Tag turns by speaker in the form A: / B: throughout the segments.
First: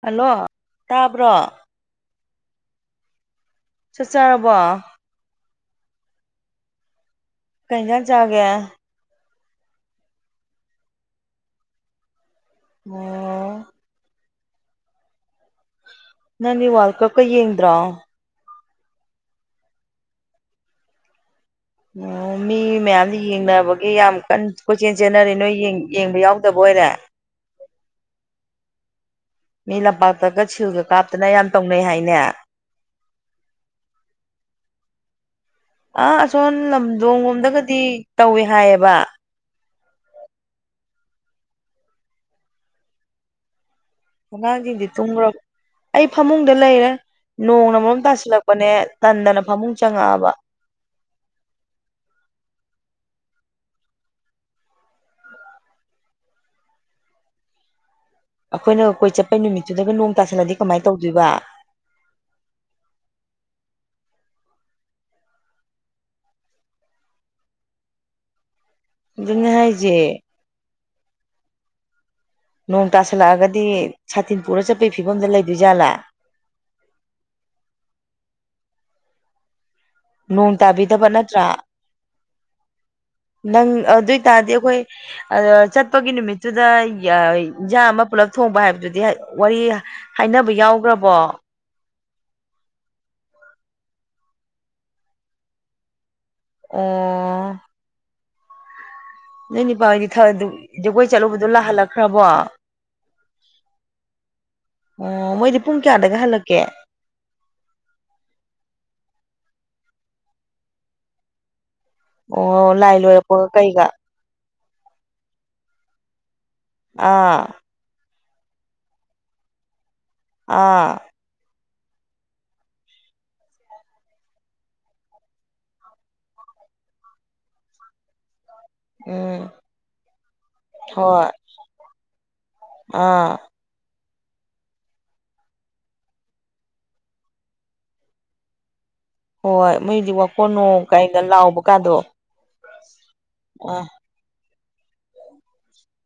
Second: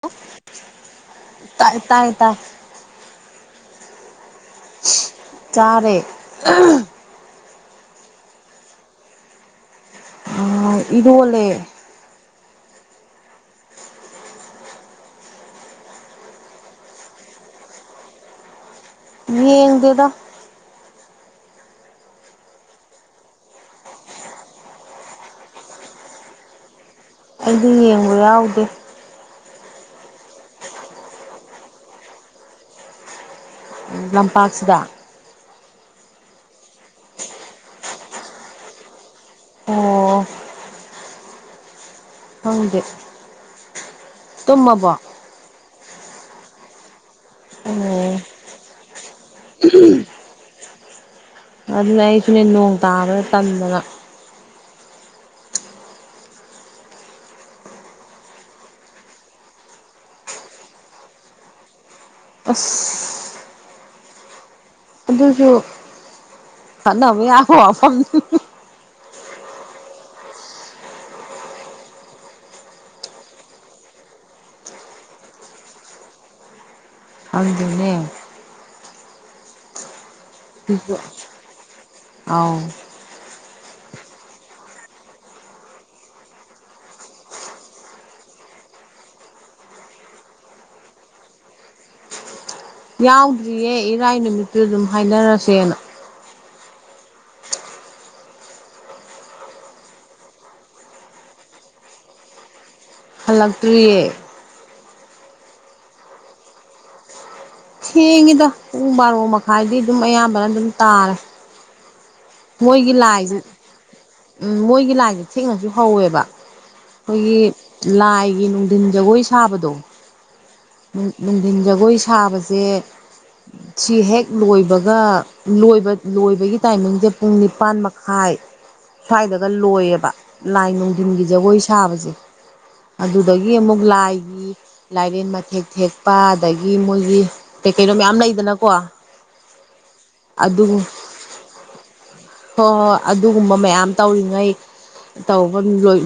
A: hello ꯇꯥꯕ꯭ꯔꯣ
B: ꯇꯥꯏ ꯇꯥꯏ
A: ꯆꯛ ꯆꯥꯔꯕꯣ
B: ꯆꯥꯔꯦ ꯑꯍꯝ
A: ꯀꯩ ꯌꯦꯟꯁꯥꯡ ꯆꯥꯒꯦ
B: ꯑ ꯏꯔꯣꯜꯂꯦ
A: ꯑꯣ ꯅꯪꯗꯤ ꯋꯥꯔꯜ ꯀꯞꯀ ꯌꯦꯡꯗ꯭ꯔꯣ
B: ꯌꯦꯡꯗꯦꯗ
A: ꯑꯣ ꯃꯤ ꯃꯌꯥꯝ ꯌꯦꯡꯅꯕꯒꯤ ꯌꯥꯝ ꯀꯟꯅ ꯀꯣꯏꯆꯦꯟ ꯆꯦꯟꯅꯔꯦ ꯅꯣꯏ ꯌꯦꯡꯕ ꯌꯥꯎꯗꯕ ꯑꯣꯏ ꯑꯣꯏꯔꯦ
B: ꯑꯩꯗꯤ ꯌꯦꯡꯕ ꯌꯥꯎꯗꯦ
A: ꯃꯤ ꯂꯝꯄꯥꯛꯇꯒ ꯁꯤꯜꯒ ꯀꯥꯞꯇꯅ ꯌꯥꯝ ꯇꯧꯅꯩ ꯍꯥꯏꯅꯦ
B: ꯎꯝ ꯂꯝꯄꯥꯛꯁꯤꯗ
A: ꯑꯥ ꯑꯁꯣꯟ ꯂꯝꯗꯣꯡ ꯂꯣꯝꯗꯒꯗꯤ ꯇꯧꯋꯦ ꯍꯥꯏꯌꯦꯕ
B: ꯑꯣ ꯈꯪꯗꯦ
A: ꯑꯉꯥꯡ ꯁꯤꯡꯗꯤ
B: ꯇꯨꯝꯃꯕꯣ ꯑꯣ
A: ꯇꯨꯝꯒꯔꯕꯣ ꯑꯩ ꯐꯃꯨꯡꯗ ꯂꯩꯔꯦ ꯅꯣꯡꯅ ꯃꯔꯣꯝ ꯇꯥꯁꯤꯜꯂꯛꯄꯅꯦ ꯇꯟꯗꯅ ꯐꯃꯨꯡ ꯆꯪꯉꯛꯑꯕ [inaudible]
B: ꯑꯗꯨꯅ ꯑꯩꯁꯨꯅꯦ ꯅꯣꯡ ꯇꯥꯕꯗ ꯇꯟꯗꯅ
A: ꯑꯩꯈꯣꯏꯅꯒ ꯀꯣꯏ ꯆꯠꯄꯥ ꯅꯨꯃꯤꯠꯇꯨꯗꯒ ꯅꯣꯡ ꯇꯥꯁꯤꯜꯂꯕꯗꯤ ꯀꯃꯥꯏꯅ ꯇꯧꯗꯣꯏꯕ
B: ꯑꯁ ꯑꯗꯨꯁꯨ ꯇꯠꯅꯕ ꯌꯥꯕ ꯋꯥꯐꯝꯅꯤ
A: ꯑꯗꯨꯅꯤ ꯍꯥꯏꯖꯦ ꯅꯣꯡ ꯇꯥꯁꯤꯜꯂꯛꯂꯒꯗꯤ ꯁꯥꯇꯤꯟ ꯄꯨꯔ ꯆꯠꯄꯒꯤ ꯐꯤꯕꯝꯗ ꯂꯩꯗꯣꯏꯖꯥꯠꯂꯥ
B: ꯈꯪꯗꯦꯅꯦ
A: ꯅꯣꯡ
B: ꯑꯗꯨꯁꯨ
A: ꯇꯥꯕꯤꯗꯕ ꯅꯠꯇ꯭ꯔꯥ
B: ꯑꯥꯎ
A: ꯅꯪ ꯑꯗꯨꯏ ꯇꯥꯔꯗꯤ ꯑꯈꯣꯏ ꯆꯠꯄꯒꯤ ꯅꯨꯃꯤꯠꯇꯨꯗ ꯏꯟꯖꯥꯡ ꯑꯃ ꯄꯨꯂꯞ ꯊꯣꯡꯕ ꯍꯥꯏꯕꯗꯨꯗꯤ ꯋꯥꯔꯤ ꯍꯥꯏꯅꯕ ꯌꯥꯎꯒꯔ꯭ꯕꯣ
B: ꯌꯥꯎꯗ꯭ꯔꯤꯌꯦ ꯏꯔꯥꯏ ꯅꯨꯃꯤꯠꯇꯨꯗ ꯑꯗꯨꯝ ꯍꯥꯏꯅꯔꯁꯦꯅ
A: ꯑꯣ ꯅꯣꯏ ꯅꯨꯄꯥ ꯍꯣꯏꯗꯤ ꯖꯒꯣꯏ ꯆꯠꯂꯨꯕꯗꯣ ꯂꯥ ꯍꯜꯂꯛꯈ꯭ꯔꯕꯣ
B: ꯍꯜꯂꯛꯇ꯭ꯔꯤꯌꯦ
A: ꯑꯣ ꯃꯣꯏꯗꯤ ꯄꯨꯡ ꯀꯌꯥꯗꯒ ꯍꯜꯂꯛꯀꯦ
B: ꯊꯦꯡꯉꯤꯗ ꯄꯨꯡ ꯕꯥꯔꯣ ꯃꯈꯥꯏꯗꯤ ꯑꯗꯨꯝ ꯑꯌꯥꯝꯕꯅ ꯑꯗꯨꯝ ꯇꯥꯔꯦ
A: ꯑꯣ
B: ꯃꯣꯏꯒꯤ
A: ꯂꯥꯏ
B: ꯂꯥꯏꯁꯤ
A: ꯂꯣꯏꯔꯛꯄꯒ ꯀꯩꯒ
B: ꯃꯣꯏꯒꯤ ꯂꯥꯏꯗꯣ ꯊꯦꯡꯅꯁꯨ ꯍꯧꯋꯦꯕ ꯑꯈꯣꯏꯒꯤ
A: ꯑꯥ
B: ꯂꯥꯏ ꯒꯤ ꯅꯨꯡꯗꯤꯟ ꯖꯒꯣꯏ ꯁꯥꯕꯗꯣ
A: ꯑꯥ
B: ꯅꯨꯡꯗꯤꯟ ꯖꯒꯣꯏ ꯁꯥꯕꯁꯦ ꯁꯤ ꯍꯦꯛ ꯂꯣꯏꯕꯒ ꯂꯣꯏꯕꯒꯤ ꯇꯥꯏꯃꯤꯡꯁꯦ ꯄꯨꯡ ꯅꯤꯄꯥꯟ ꯃꯈꯥꯏ ꯁ꯭ꯋꯥꯏꯗꯒ
A: ꯎꯝ
B: ꯂꯣꯏꯌꯦꯕ ꯂꯥꯏ ꯅꯨꯡꯗꯤꯟꯒꯤ
A: ꯍꯣꯏ
B: ꯖꯒꯣꯏ ꯁꯥꯕꯁꯦ
A: ꯑꯥ
B: ꯑꯗꯨꯗꯒꯤ ꯑꯃꯨꯛ ꯂꯥꯏ ꯂꯥꯏꯔꯦꯟ ꯃꯊꯦꯛ ꯊꯦꯛꯄ ꯑꯗꯒꯤ ꯃꯣꯏꯒꯤ ꯀꯩꯀꯩꯅꯣ ꯃꯌꯥꯝ ꯂꯩꯗꯅꯀꯣ
A: ꯍꯣꯏ ꯃꯣꯏꯗꯤ
B: ꯑꯗꯨ
A: ꯋꯥꯀꯣꯟꯅꯣ ꯀꯥꯏꯅ ꯂꯥꯎꯕꯀꯥꯗꯣ
B: ꯍꯣꯏ ꯍꯣꯏ ꯑꯗꯨꯒꯨꯝꯕ ꯃꯌꯥꯝ ꯇꯧꯔꯤꯉꯩ ꯇꯧꯕ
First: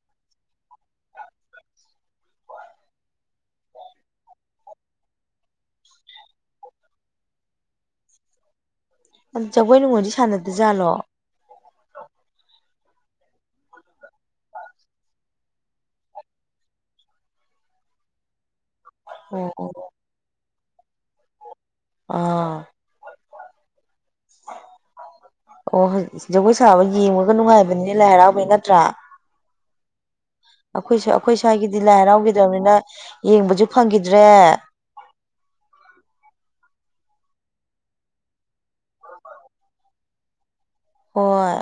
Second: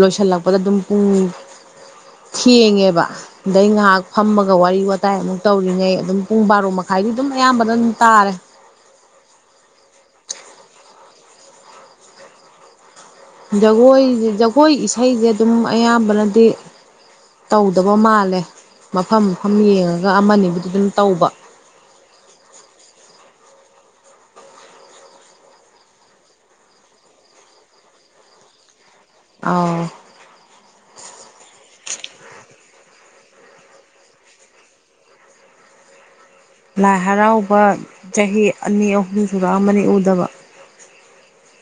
B: ꯂꯣꯏꯁꯤꯜꯂꯛꯄꯗ ꯑꯗꯨꯝ ꯄꯨꯡ ꯊꯦꯡꯉꯦꯕ ꯑꯗꯩ ꯉꯍꯥꯛ ꯐꯝꯃꯒ ꯋꯥꯔꯤ ꯋꯥꯇꯥꯏ ꯑꯃꯨꯛ ꯇꯧꯔꯤꯉꯩ ꯑꯗꯨꯝ ꯄꯨꯡ ꯕꯥꯔꯣ ꯃꯈꯥꯏꯗꯤ ꯑꯗꯨꯝ ꯑꯌꯥꯝꯕꯅ ꯑꯗꯨꯝ ꯇꯥꯔꯦ
A: ꯖꯒꯣꯏ ꯅꯨꯡꯒꯣꯏꯗꯤ ꯁꯥꯟꯅꯗꯖꯥꯠꯂꯣ
B: ꯖꯒꯣꯏ ꯖꯒꯣꯏ ꯏꯁꯩꯁꯦ ꯑꯗꯨꯝ ꯑꯌꯥꯝꯕꯅꯗꯤ ꯇꯧꯗꯕ ꯃꯥꯜꯂꯦ ꯃꯐꯝ
A: ꯑꯣ
B: ꯃꯐꯝ
A: ꯑꯣ
B: ꯌꯦꯡꯉꯒ ꯑꯃꯅꯤꯕꯨꯗꯤ ꯑꯗꯨꯝ ꯇꯧꯕ
A: ꯑꯥ ꯑꯣ ꯖꯒꯣꯏ ꯁꯥꯕ ꯌꯦꯡꯕꯒ ꯅꯨꯡꯉꯥꯏꯕꯅꯤꯅꯦ ꯂꯥꯏ ꯍꯔꯥꯎꯕꯩ ꯅꯠꯇ꯭ꯔꯥ
B: ꯑꯥꯎ
A: ꯑꯈꯣꯏ ꯁ꯭ꯋꯥꯏꯒꯤꯗꯤ ꯂꯥꯏ ꯍꯔꯥꯎꯈꯤꯗꯕꯅꯤꯅ ꯌꯦꯡꯕꯁꯨ ꯐꯪꯈꯤꯗ꯭ꯔꯦ
B: ꯂꯥꯏ ꯍꯔꯥꯎꯕ ꯆꯍꯤ ꯑꯅꯤ ꯑꯍꯨꯝ ꯁꯨꯔꯛꯑꯃꯃꯅꯤ ꯎꯗꯕ
A: ꯍꯣꯏ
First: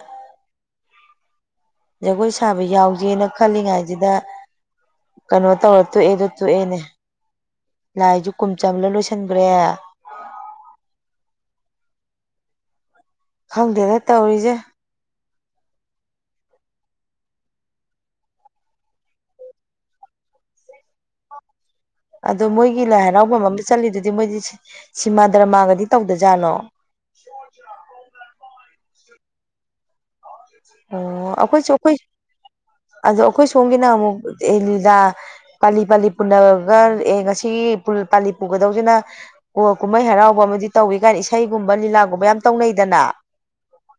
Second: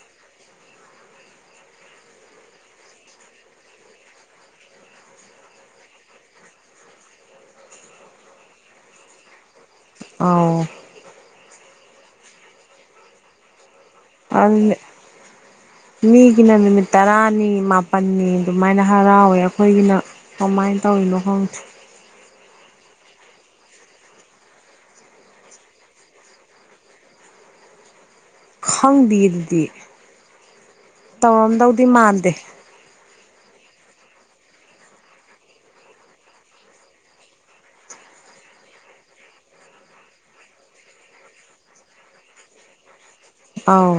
A: ꯖꯒꯣꯏ ꯁꯥꯕ ꯌꯥꯎꯖꯦꯅ ꯈꯜꯂꯤꯉꯥꯏꯁꯤꯗ ꯀꯩꯅꯣ ꯇꯧꯔ ꯇꯣꯛꯑꯦꯗꯣ ꯇꯣꯛꯑꯦꯅꯦ ꯂꯥꯏꯁꯨ ꯀꯨꯝ ꯆꯜꯕꯗ ꯂꯣꯏꯁꯟꯒꯔ꯭ꯦ
B: ꯑꯥꯎ
A: ꯈꯪꯗꯦꯗ ꯇꯧꯔꯤꯁꯦ
B: ꯑꯗꯨꯅꯦ
A: [inaudible]
B: ꯃꯤꯒꯤꯅ ꯅꯨꯃꯤꯠ ꯇꯔꯥꯅꯤ ꯃꯥꯄꯟꯅꯤ ꯑꯗꯨꯃꯥꯏꯅ ꯍꯔꯥꯎꯋꯦ ꯑꯈꯣꯏꯒꯤꯅ ꯀꯃꯥꯏꯅ ꯇꯧ ꯇꯧꯔꯤꯅꯣ ꯈꯪꯗꯦ
A: ꯑꯗꯣ ꯃꯣꯏꯒꯤ ꯂꯥꯏ ꯍꯔꯥꯎꯐꯝ ꯑꯃ ꯆꯠꯂꯤꯗꯨꯗꯤ ꯃꯣꯏꯗꯤ ꯁꯤꯃꯥ ꯗꯔꯃꯥꯒꯗꯤ ꯇꯧꯗꯖꯥꯠꯂꯣ [unintelligible]
B: ꯈꯪꯗꯤꯌꯦ ꯑꯗꯨꯗꯤ
A: ꯑꯣ ꯑꯈꯣꯏꯁꯨ
B: ꯇꯧꯔꯝꯗꯧꯗꯤ
A: ꯑꯈꯣꯏ
B: ꯃꯥꯟꯗꯦ
A: ꯑꯗꯣ ꯑꯈꯣꯏ ꯁꯣꯝꯒꯤꯅ ꯑꯃꯨꯛ ꯑꯦ ꯂꯤꯂꯥ ꯄꯥꯂꯤ ꯄꯥꯂꯤ ꯄꯨꯅꯔꯒ ꯑꯦ ꯉꯁꯤ ꯄꯨꯜ ꯄꯥꯂꯤ ꯄꯨꯒꯗꯧꯁꯤꯅ ꯀꯣ ꯀꯨꯝꯍꯩ ꯍꯔꯥꯎꯕ ꯇꯧꯏ ꯀꯥꯏꯅ ꯏꯁꯩꯒꯨꯝꯕ ꯂꯤꯂꯥꯒꯨꯝꯕ ꯌꯥꯝ ꯇꯧꯅꯩꯗꯅ
B: ꯑꯥꯎ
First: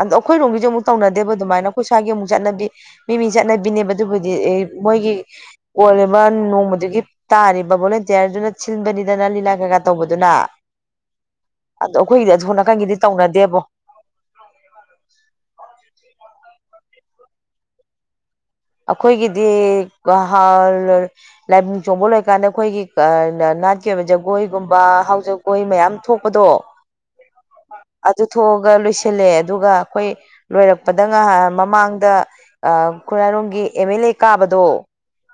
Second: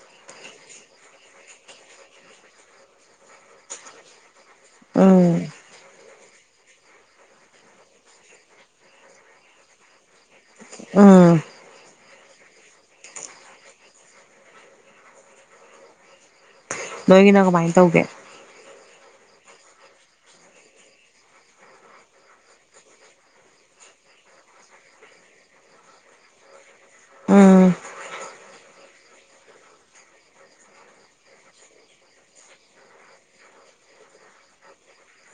A: ꯑꯗꯣ ꯑꯈꯣꯏꯔꯣꯝꯒꯤꯖꯨ ꯑꯃꯨꯛ ꯇꯧꯅꯗꯦꯕ ꯑꯗꯨꯃꯥꯏꯅ ꯑꯈꯣꯏ ꯁ꯭ꯋꯥꯢꯒꯤ ꯑꯃꯨꯛ ꯆꯠꯅꯕꯤ ꯃꯤ ꯃꯤ ꯆꯠꯅꯕꯤꯅꯦꯕ ꯑꯗꯨꯕꯨ ꯗꯤ ꯑꯦ ꯃꯣꯏꯒꯤ
B: ꯎꯝ
A: ꯀꯣꯜꯂꯤꯕ ꯅꯣꯡ ꯃꯗꯨꯒꯤ ꯇꯥꯔꯤꯕ ꯕꯣꯂꯨꯟꯇꯤꯌꯥꯔ ꯗꯨꯅ ꯁꯤꯟꯕꯅꯤꯗꯅ ꯂꯤꯂꯥ ꯀꯩꯀꯥ ꯇꯧꯕ ꯗꯨꯅꯥ
B: ꯎꯝ
A: ꯑꯗꯣ ꯑꯈꯣꯏꯒꯤꯗꯤ ꯑꯁꯣꯟ ꯅꯥꯀꯟꯒꯤꯗꯤ ꯇꯧꯅꯗꯦꯕꯣ [inaudible]
B: ꯅꯣꯏꯒꯤꯅ ꯀꯃꯥꯏꯟ ꯇꯧꯒꯦ
A: ꯑꯈꯣꯏꯒꯤꯗꯤ ꯀ꯭ꯂꯥꯍꯥꯜꯂ ꯂꯥꯏꯕꯨꯡ ꯆꯣꯡꯕ ꯂꯣꯏꯀꯥꯟꯗ ꯑꯈꯣꯏꯒꯤ ꯀ ꯅ ꯅꯥꯠ ꯀꯩꯕ ꯖꯒꯣꯏꯒꯨꯝꯕ ꯍꯥꯎ ꯖꯒꯣꯏ ꯃꯌꯥꯝ ꯊꯣꯛꯄꯗꯣ
B: ꯎꯝ
A: ꯑꯗꯨ ꯊꯣꯛꯑꯒ ꯂꯣꯏꯁꯤꯜꯂꯦ ꯑꯗꯨꯒ ꯑꯈꯣꯏ ꯂꯣꯏꯔꯛꯄꯗ ꯉꯥꯏꯍ ꯃꯃꯥꯡꯗ ꯑ ꯈꯨꯔꯥꯏꯔꯣꯝꯒꯤ ꯑꯦꯝ ꯑꯦꯜ ꯑꯦ ꯀꯥꯕꯗꯣ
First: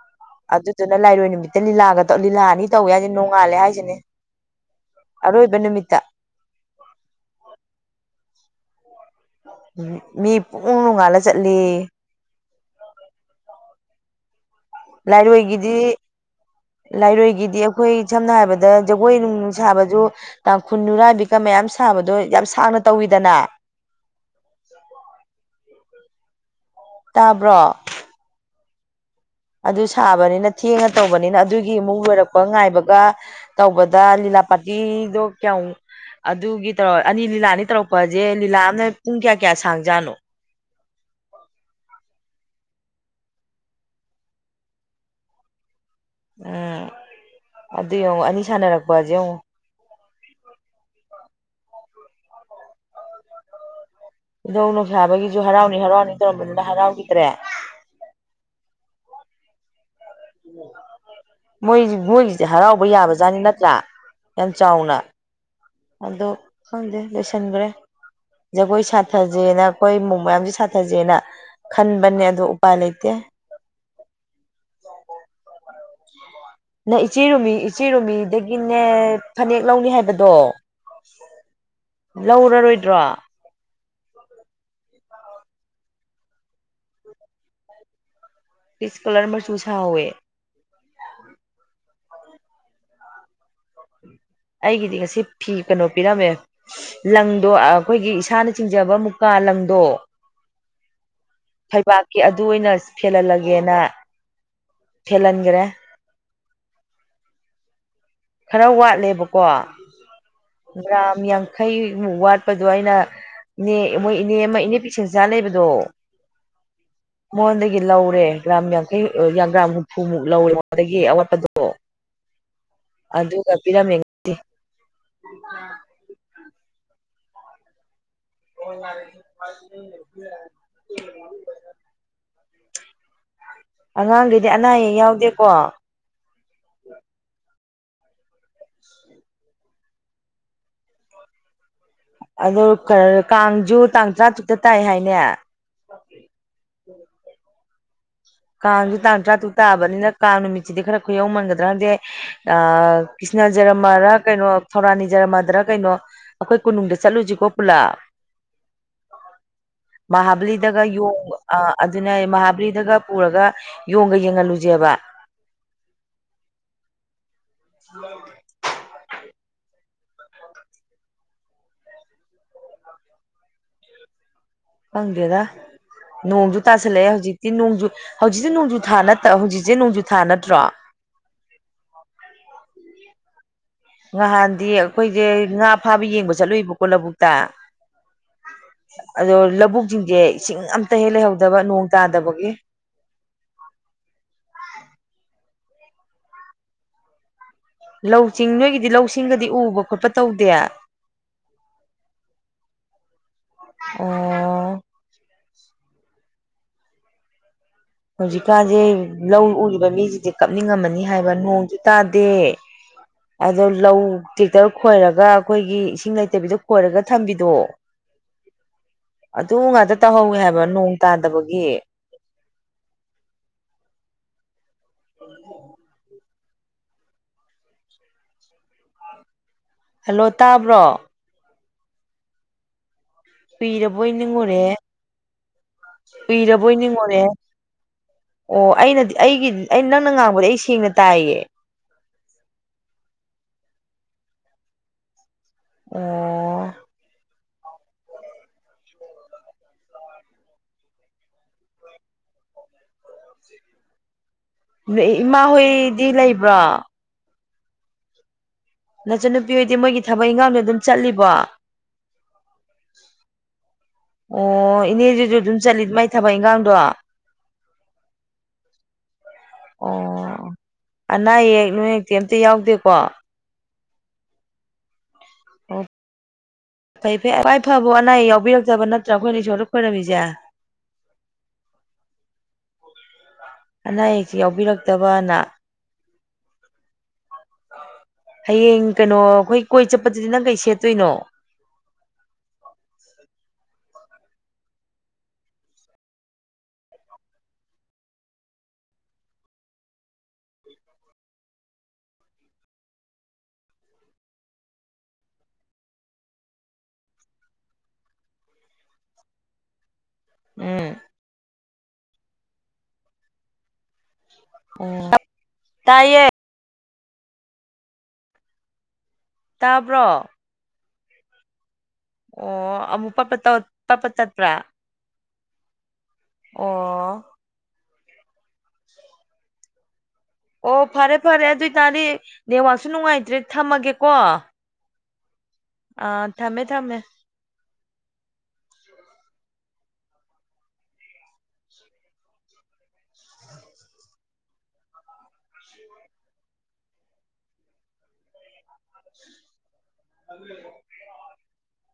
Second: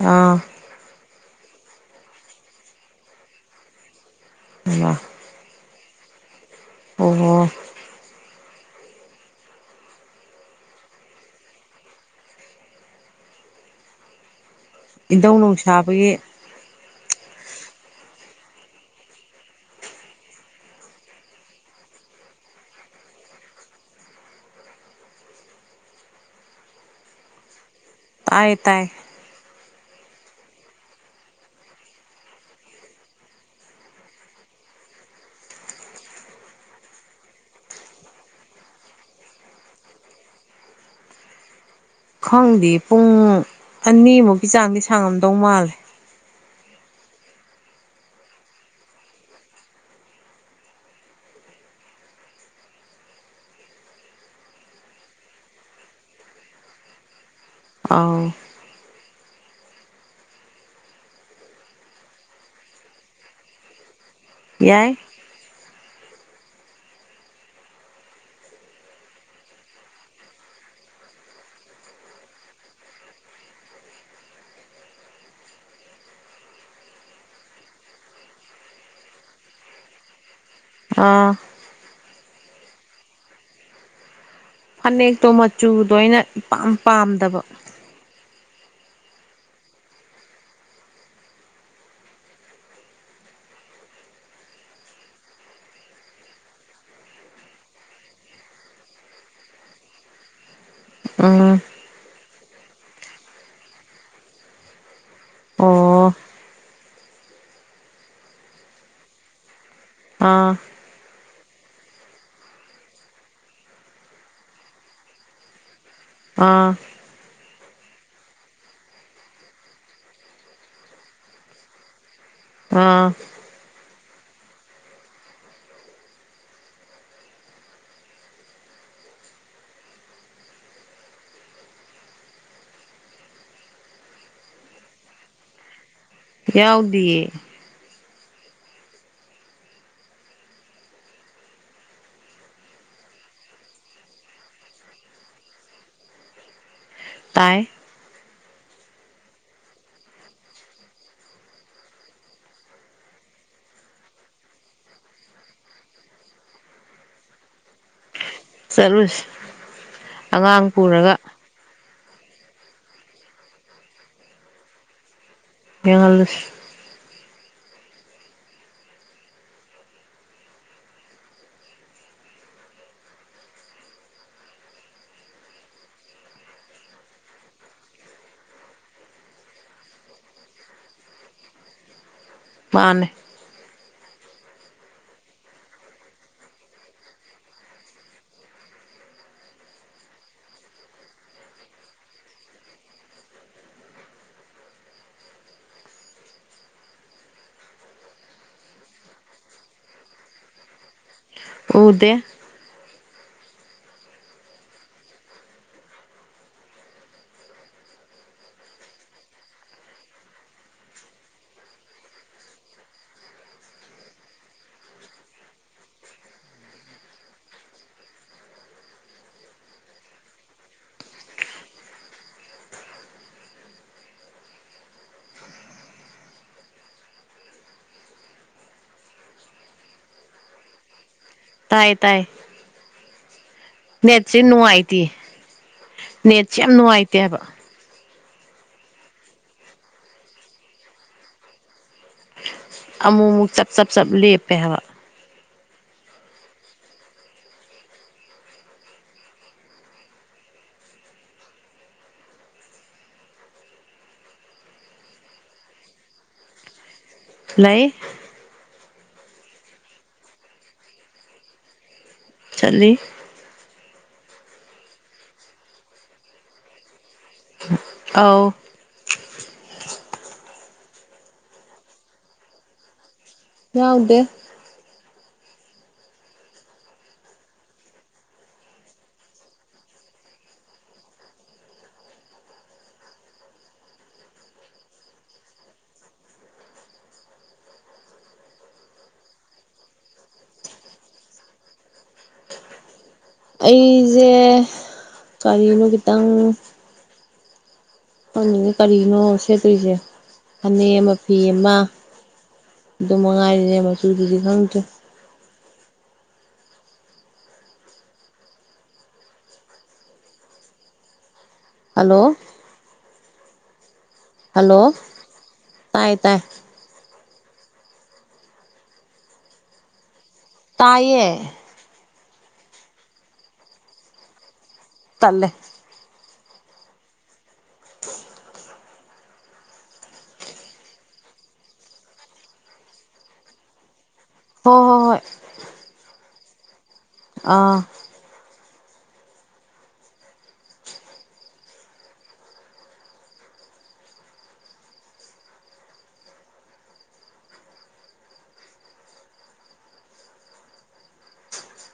B: ꯑꯥ
A: ꯑꯗꯨꯗꯨꯅ ꯂꯥꯏꯔꯣꯏ ꯅꯨꯃꯤꯠꯇ ꯂꯤꯂꯥꯒ ꯇꯧ ꯂꯤꯂꯥ ꯑꯅꯤ ꯇꯧꯋꯦ ꯍꯥꯏꯖꯦ ꯅꯣꯡꯉꯥꯜꯂꯦ ꯍꯥꯏꯖꯤꯅꯤ
B: ꯍꯩꯃꯥ
A: ꯑꯔꯣꯏꯕ ꯅꯨꯃꯤꯠꯇ
B: ꯑꯣ
A: ꯃꯤ ꯄꯨꯡꯉꯧ ꯅꯨꯉꯥꯜꯂ ꯆꯠꯂꯦꯌꯦ
B: ꯏꯙꯧ
A: ꯂꯥꯏꯔꯣꯏꯒꯤꯗꯤ
B: ꯅꯨꯡꯁꯥꯕꯒꯤ
A: ꯂꯥꯏꯔꯣꯏ ꯒꯤꯗꯤ ꯑꯈꯣꯏ ꯁꯝꯅ ꯍꯥꯏꯕꯗ ꯖꯒꯣꯏ ꯅꯨꯡꯅꯨꯡ ꯁꯥꯕꯖꯨ ꯇꯥꯡꯈꯨꯟ ꯅꯨꯨꯔꯥꯕꯤꯀ ꯃꯌꯥꯝ ꯁꯥꯕꯗꯣ ꯌꯥ ꯌꯥꯝ ꯁꯥꯡꯅ ꯇꯧꯋꯤꯗꯅꯥ ꯇꯥꯕ꯭ꯔꯣ
B: ꯇꯥꯢꯌꯦ ꯇꯥꯏ
A: ꯑꯗꯨ ꯁꯥꯕꯅꯤꯅ ꯊꯦꯡꯉ ꯇꯧꯕꯅꯤꯅ ꯑꯗꯨꯒꯤ ꯑꯃꯨꯛ ꯂꯣꯏꯔꯛꯄ ꯉꯥꯏꯕꯒ ꯇꯧꯕꯗ ꯂꯤꯂꯥ ꯂꯥ ꯄꯥꯔꯇꯤꯗꯣ ꯀꯌꯥꯎ ꯑꯗꯨꯒꯤ ꯇꯧꯔ ꯑꯅꯤ ꯂꯤꯂꯥ ꯑꯅꯤ ꯇꯧꯔꯛꯄꯖꯦ ꯂꯤꯂꯥ ꯑꯃꯅ ꯄꯨꯡ ꯀꯌꯥ ꯀꯌꯥ ꯁꯥꯡꯖꯥꯅꯣ
B: ꯈꯪꯗꯦ ꯄꯨꯡ ꯑꯅꯤꯃꯨꯛꯀꯤ ꯆꯥꯡꯗꯤ ꯁꯥꯡꯉꯝꯗꯧ ꯃꯥꯜꯂꯦ
A: ꯎꯝ ꯑꯗꯨ ꯌꯦꯡꯉꯣ ꯑꯅꯤ ꯁꯥꯟꯅꯔꯛꯄꯖꯦ ꯌꯦꯡꯉꯣ ꯏꯙꯧ ꯅꯣꯡꯁꯥꯕꯒꯤꯖꯨ ꯍꯔꯥꯎꯅꯤ ꯍꯔꯥꯎꯅꯤ ꯇꯧꯔꯝꯕꯗꯨꯅ ꯍꯔꯥꯎꯒꯤꯗ꯭ꯔꯦ
B: ꯑꯥꯎ
A: ꯃꯣꯏꯖꯤ ꯃꯣꯏꯒꯤꯖꯤꯗꯤ ꯍꯔꯥꯎꯕ ꯌꯥꯕ ꯖꯥꯠꯅꯤ ꯅꯠꯇ꯭ꯔꯥ ꯌꯥꯝ
B: ꯌꯥꯏ
A: ꯆꯥꯎꯅ ꯑꯗꯣ ꯈꯪꯗꯦ ꯂꯣꯏꯁꯟꯒ꯭ꯔꯦ ꯖꯒꯣꯏ ꯁꯥꯊꯖꯦꯅ ꯑꯈꯣꯏ ꯃꯨ ꯃꯌꯥꯝꯖꯦ ꯁꯥꯊꯖꯦꯅ ꯈꯟꯕꯅꯦ ꯑꯗꯨ ꯎꯄꯥꯏ ꯂꯩꯇꯦ ꯅ ꯏꯆꯦ ꯔꯨꯃꯤ ꯏꯆꯦ ꯔꯨꯃꯤꯗꯒꯤꯅꯦ ꯐꯅꯦꯛ ꯂꯧꯅꯤ ꯍꯥꯏꯕꯗꯣ
B: ꯑꯥ
A: ꯂꯧꯔꯔꯣꯏꯗ꯭ꯔꯣ
B: ꯐꯅꯦꯛꯇꯣ ꯃꯆꯨꯗꯣ ꯑꯩꯅ ꯏꯄꯥꯝ ꯄꯥꯝꯗꯕ
A: ꯐꯤꯁ ꯀꯂꯔ ꯃꯆꯨ ꯁꯥꯍꯧꯋꯦ ꯑꯩꯒꯤꯗꯤ ꯉꯁꯤ ꯐꯤ ꯀꯩꯅꯣ ꯄꯤꯔꯝꯃꯦ ꯂꯪꯗꯣ ꯑ ꯑꯈꯣꯏꯒꯤ ꯏꯁꯥꯅ ꯆꯤꯡꯖꯕ ꯃꯨꯛꯀꯥ ꯀꯥ ꯂꯪꯗꯣ
B: ꯎꯝ
A: ꯀꯤ ꯑꯗꯨ ꯑꯣꯏꯅ ꯐꯦꯜꯍꯜꯂꯒꯦꯅ ꯐꯦꯜꯍꯟꯒꯔꯦ
B: ꯑꯣ
A: ꯈꯔ ꯋꯥꯠꯂꯦꯕꯀꯣ
B: ꯑꯥ
A: ꯒ꯭ꯔꯥꯝ ꯌꯥꯡ ꯈꯩꯃꯨꯛ ꯋꯥꯠꯄꯗꯣ ꯑꯩꯅ ꯏꯅꯦ ꯃꯣꯏ ꯏꯅꯦ ꯑꯃ ꯏꯅꯦ ꯄꯤꯁꯪꯆꯥ ꯂꯩꯕꯗꯣ
B: ꯑꯥ
A: ꯃꯥꯉꯣꯟꯗꯒꯤ ꯂꯧꯔꯦ ꯒ꯭ꯔꯥꯝ ꯌꯥꯡꯈꯩ ꯑ ꯒ꯭ꯔꯥꯝ ꯍꯨꯝꯐꯨꯃꯨꯛ ꯂꯧꯋꯦ ꯃꯥꯉꯣꯟꯗꯒꯤ ꯑꯋꯥꯠꯄꯗꯣ
B: ꯑꯥ
A: ꯑꯗꯨꯒ ꯄꯤꯔꯝꯃꯦ [unintelligible] [unintelligible] ꯑꯉꯥꯡꯒꯩꯗꯤ ꯑꯅꯥ ꯑꯌꯦꯛ ꯌꯥꯎꯗꯦꯀꯣ
B: ꯌꯥꯎꯗꯤꯌꯦ
A: ꯑꯗꯨ ꯀꯥꯡꯖꯨ ꯇꯥꯡ ꯇꯔꯥꯇꯔꯨꯛꯇ ꯇꯥꯏ ꯍꯥꯏꯅꯦ
B: ꯇꯥꯏ
A: ꯀꯥꯡꯁꯨ ꯇꯥꯡ ꯇꯔꯥꯇꯨꯛ ꯇꯥꯕꯅꯤꯅ ꯀꯥꯡ ꯅꯨꯃꯤꯠꯁꯤꯗꯤ ꯈꯔ ꯈꯨꯌꯧꯃꯟꯒꯗ꯭ꯔꯥ ꯈꯡꯗꯦ ꯑꯥ ꯖꯔꯃꯥꯔꯥ ꯀꯩꯅꯣ ꯊꯧꯔꯥ ꯅꯤꯖꯔꯃꯥꯗꯔ ꯀꯩꯅꯣ ꯑꯩꯈꯣꯏ ꯀꯣꯅꯨꯡꯗ ꯆꯠꯂꯨꯁꯤꯀꯣ ꯄꯨꯂꯞ
B: ꯆꯠꯂꯨꯁꯤ ꯑꯉꯥꯡ
A: ꯃꯍꯥꯕꯂꯤꯗꯒ
B: ꯄꯨꯔꯒ
A: ꯌꯣꯡ ꯑ ꯑꯗꯨꯅ ꯃꯍꯥꯕꯂꯤꯗꯒ ꯄꯨꯔꯒ ꯌꯣꯡꯒ ꯌꯦꯡꯍꯜꯂꯨꯁꯦꯕ
B: ꯌꯦꯡꯍꯜꯂꯨꯁ
A: [unintelligible] ꯈꯪꯗꯦꯗ ꯅꯣꯡꯖꯨ ꯇꯥꯁꯜꯂꯛꯑꯦ ꯍꯧꯖꯤꯛꯇꯤ ꯅꯣꯡꯖꯨ ꯍꯧꯖꯤꯛꯁꯨ ꯅꯣꯡꯖꯨ ꯊꯥꯠꯇ ꯍꯧꯖꯤꯛꯁꯦ ꯅꯣꯡꯖꯨ ꯊꯥ ꯅꯠꯇ꯭ꯔꯣ [unintelligible]
B: ꯃꯥꯅꯤ
A: ꯉꯍꯥꯟꯗꯤ ꯑꯩꯈꯣꯏꯁꯦ ꯉꯥ ꯐꯥꯕ ꯌꯦꯡꯕ ꯆꯠꯂꯨꯏꯕꯀꯣ ꯂꯧꯕꯨꯛꯇ ꯑꯗꯣ ꯂꯧꯕꯨꯛꯁꯤꯡꯁꯦ ꯏꯁꯤꯡ ꯑꯝꯇ ꯍꯦꯛ ꯂꯩꯍꯧꯗꯕ ꯅꯣꯡ ꯇꯥꯗꯕꯒꯤ [unintelligible] ꯂꯧꯁꯤꯡ ꯅꯣꯏꯒꯤꯗꯤ ꯂꯧꯁꯤꯡꯒꯗꯤ ꯎꯕ ꯈꯣꯠꯄ ꯇꯧꯗꯦ
B: ꯎꯗꯦ
A: ꯑꯣ ꯍꯧꯖꯤꯛꯀꯥꯟꯁꯦ ꯂꯧ ꯎꯔꯤꯕ ꯃꯤꯁꯤꯡꯁꯦ ꯀꯞꯅꯤꯡꯉꯝꯃꯅꯤ ꯍꯥꯏꯕ ꯅꯣꯡꯁꯨ ꯇꯥꯗꯦ ꯑꯗꯣ ꯂꯧ ꯇ꯭ꯔꯦꯛꯇꯔ ꯈꯣꯏꯔꯒ ꯑꯩꯈꯣꯏꯒꯤ ꯏꯁꯤꯡ ꯂꯩꯇꯕꯤꯗꯣ ꯈꯣꯏꯔꯒ ꯊꯝꯕꯤꯗꯣ ꯑꯗꯨ ꯉꯥꯛꯇ ꯇꯧꯍꯧꯋꯤ ꯍꯥꯏꯕ ꯅꯣꯡ ꯇꯥꯗꯕꯒꯤ [unintelligible] ꯍꯜꯂꯣ ꯇꯥꯕ꯭ꯔꯣ
B: ꯇꯥꯏ ꯇꯥꯏ
A: ꯎꯏꯔꯕꯣꯏ
B: ꯅꯦꯠꯁꯦ
A: ꯅꯤꯡꯉꯨꯔꯦ
B: ꯅꯨꯡꯉꯥꯏꯇꯦ ꯅꯦꯠꯁꯦ ꯌꯥꯝ
A: ꯎꯏꯔꯕꯣꯏ ꯅꯤꯡꯉꯨꯔꯦ
B: ꯅꯨꯡꯉꯥꯏꯇꯦꯕ
A: ꯑꯣ ꯑꯩꯅꯗꯤ ꯑꯩꯒꯤ ꯑ ꯅꯪꯅ ꯉꯥꯡꯕꯗꯤ ꯑꯩ ꯁꯦꯡꯅ ꯇꯥꯏꯌꯦ
B: ꯑꯃꯨꯛ ꯑꯃꯨꯛ ꯆꯞ ꯆꯞ ꯆꯞ ꯂꯦꯞꯄꯦ ꯍꯥꯏꯕ
A: ꯑꯣ ꯏꯃꯥ ꯍꯣꯏꯗꯤ ꯂꯩꯕ꯭ꯔꯣ
B: ꯂꯩ
A: ꯅꯆꯟ ꯅꯨꯄꯤ ꯍꯣꯏꯗꯤ ꯃꯣꯏꯒꯤ ꯊꯕꯛ ꯏꯪꯈꯥꯡꯗꯣ ꯑꯗꯨꯝ ꯆꯠꯂꯤꯕꯣ
B: ꯆꯠꯂꯤ
A: ꯑꯣ ꯏꯅꯦꯁꯤꯁꯨ ꯑꯗꯨꯝ ꯆꯠꯂꯤ ꯃꯥꯏ ꯊꯕꯛ ꯏꯟꯈꯥꯡꯗꯣ
B: ꯑꯧ
A: ꯑꯣ ꯑꯅꯥ ꯑꯌꯦꯛ ꯅꯣꯏꯀꯦꯝꯇ ꯌꯥꯎꯗꯦꯀꯣ
B: ꯌꯥꯎꯗꯦ
A: ꯑꯣ ꯐꯩ ꯐꯩ ꯈꯋꯥꯏ ꯐꯕꯨ ꯑꯅꯥ ꯑꯌꯦꯛ ꯌꯥꯎꯕꯤꯔꯛꯇꯕ ꯅꯠꯇ꯭ꯔꯥ ꯑꯩꯈꯣꯏꯅ ꯏꯁꯣꯔꯗ ꯈꯣꯏꯔꯝꯃꯤꯁꯦ [inaudible] ꯑꯅꯥ ꯑꯌꯦꯛꯁ ꯌꯥꯎꯕꯤꯔꯛꯇꯕꯅ ꯍꯌꯦꯡ ꯀꯩꯅꯣ ꯑꯩꯈꯣꯏ ꯀꯣꯏ ꯆꯠꯄꯗꯨꯗꯤ ꯅꯪ ꯀꯩ ꯁꯦꯠꯇꯣꯏꯅꯣ [unintelligible]
B: ꯑꯩꯖꯦ ꯀꯥꯔꯤꯅꯣ ꯈꯤꯇꯪ ꯐꯝꯃꯤꯅꯦ ꯀꯔꯤꯅꯣ ꯁꯦꯠꯇꯔꯤꯁꯦ ꯐꯅꯦꯛ ꯑꯃ ꯐꯤ ꯑꯃ ꯑꯗꯨ ꯃꯉꯥꯏꯔꯤꯅꯦ ꯃꯆꯨꯗꯨꯗꯤ ꯈꯪꯗꯔꯦ
A: ꯎꯝ
B: ꯍꯂꯣ ꯍꯜꯂꯣ
A: ꯑꯣ
B: ꯇꯥꯏ
A: ꯇꯥꯏꯌꯦ
B: ꯇꯥꯏ
A: ꯇꯥꯕ꯭ꯔꯣ
B: ꯇꯥꯏꯌꯦ
A: ꯑꯣ ꯑꯃꯨꯛ ꯄꯠꯄꯠ ꯄꯠꯄꯠ ꯇꯠꯄ꯭ꯔꯥ
B: ꯇꯠꯂꯦ
A: ꯑꯣ
B: [inaudible]
A: [inaudible] ꯑꯣ ꯐꯔꯦ ꯐꯔꯦ ꯑꯗꯨꯏꯇꯥꯔꯗꯤ ꯅꯦꯋꯥꯛꯁꯨ ꯅꯨꯡꯉꯥꯏꯇ꯭ꯔꯦ ꯊꯝꯃꯒꯦ ꯀꯣ
B: ꯍꯣ ꯍꯣ ꯍꯣꯏ
A: ꯑꯥ ꯊꯝꯃꯦ ꯊꯝꯃꯦ
B: ꯑꯥ
A: [unintelligible]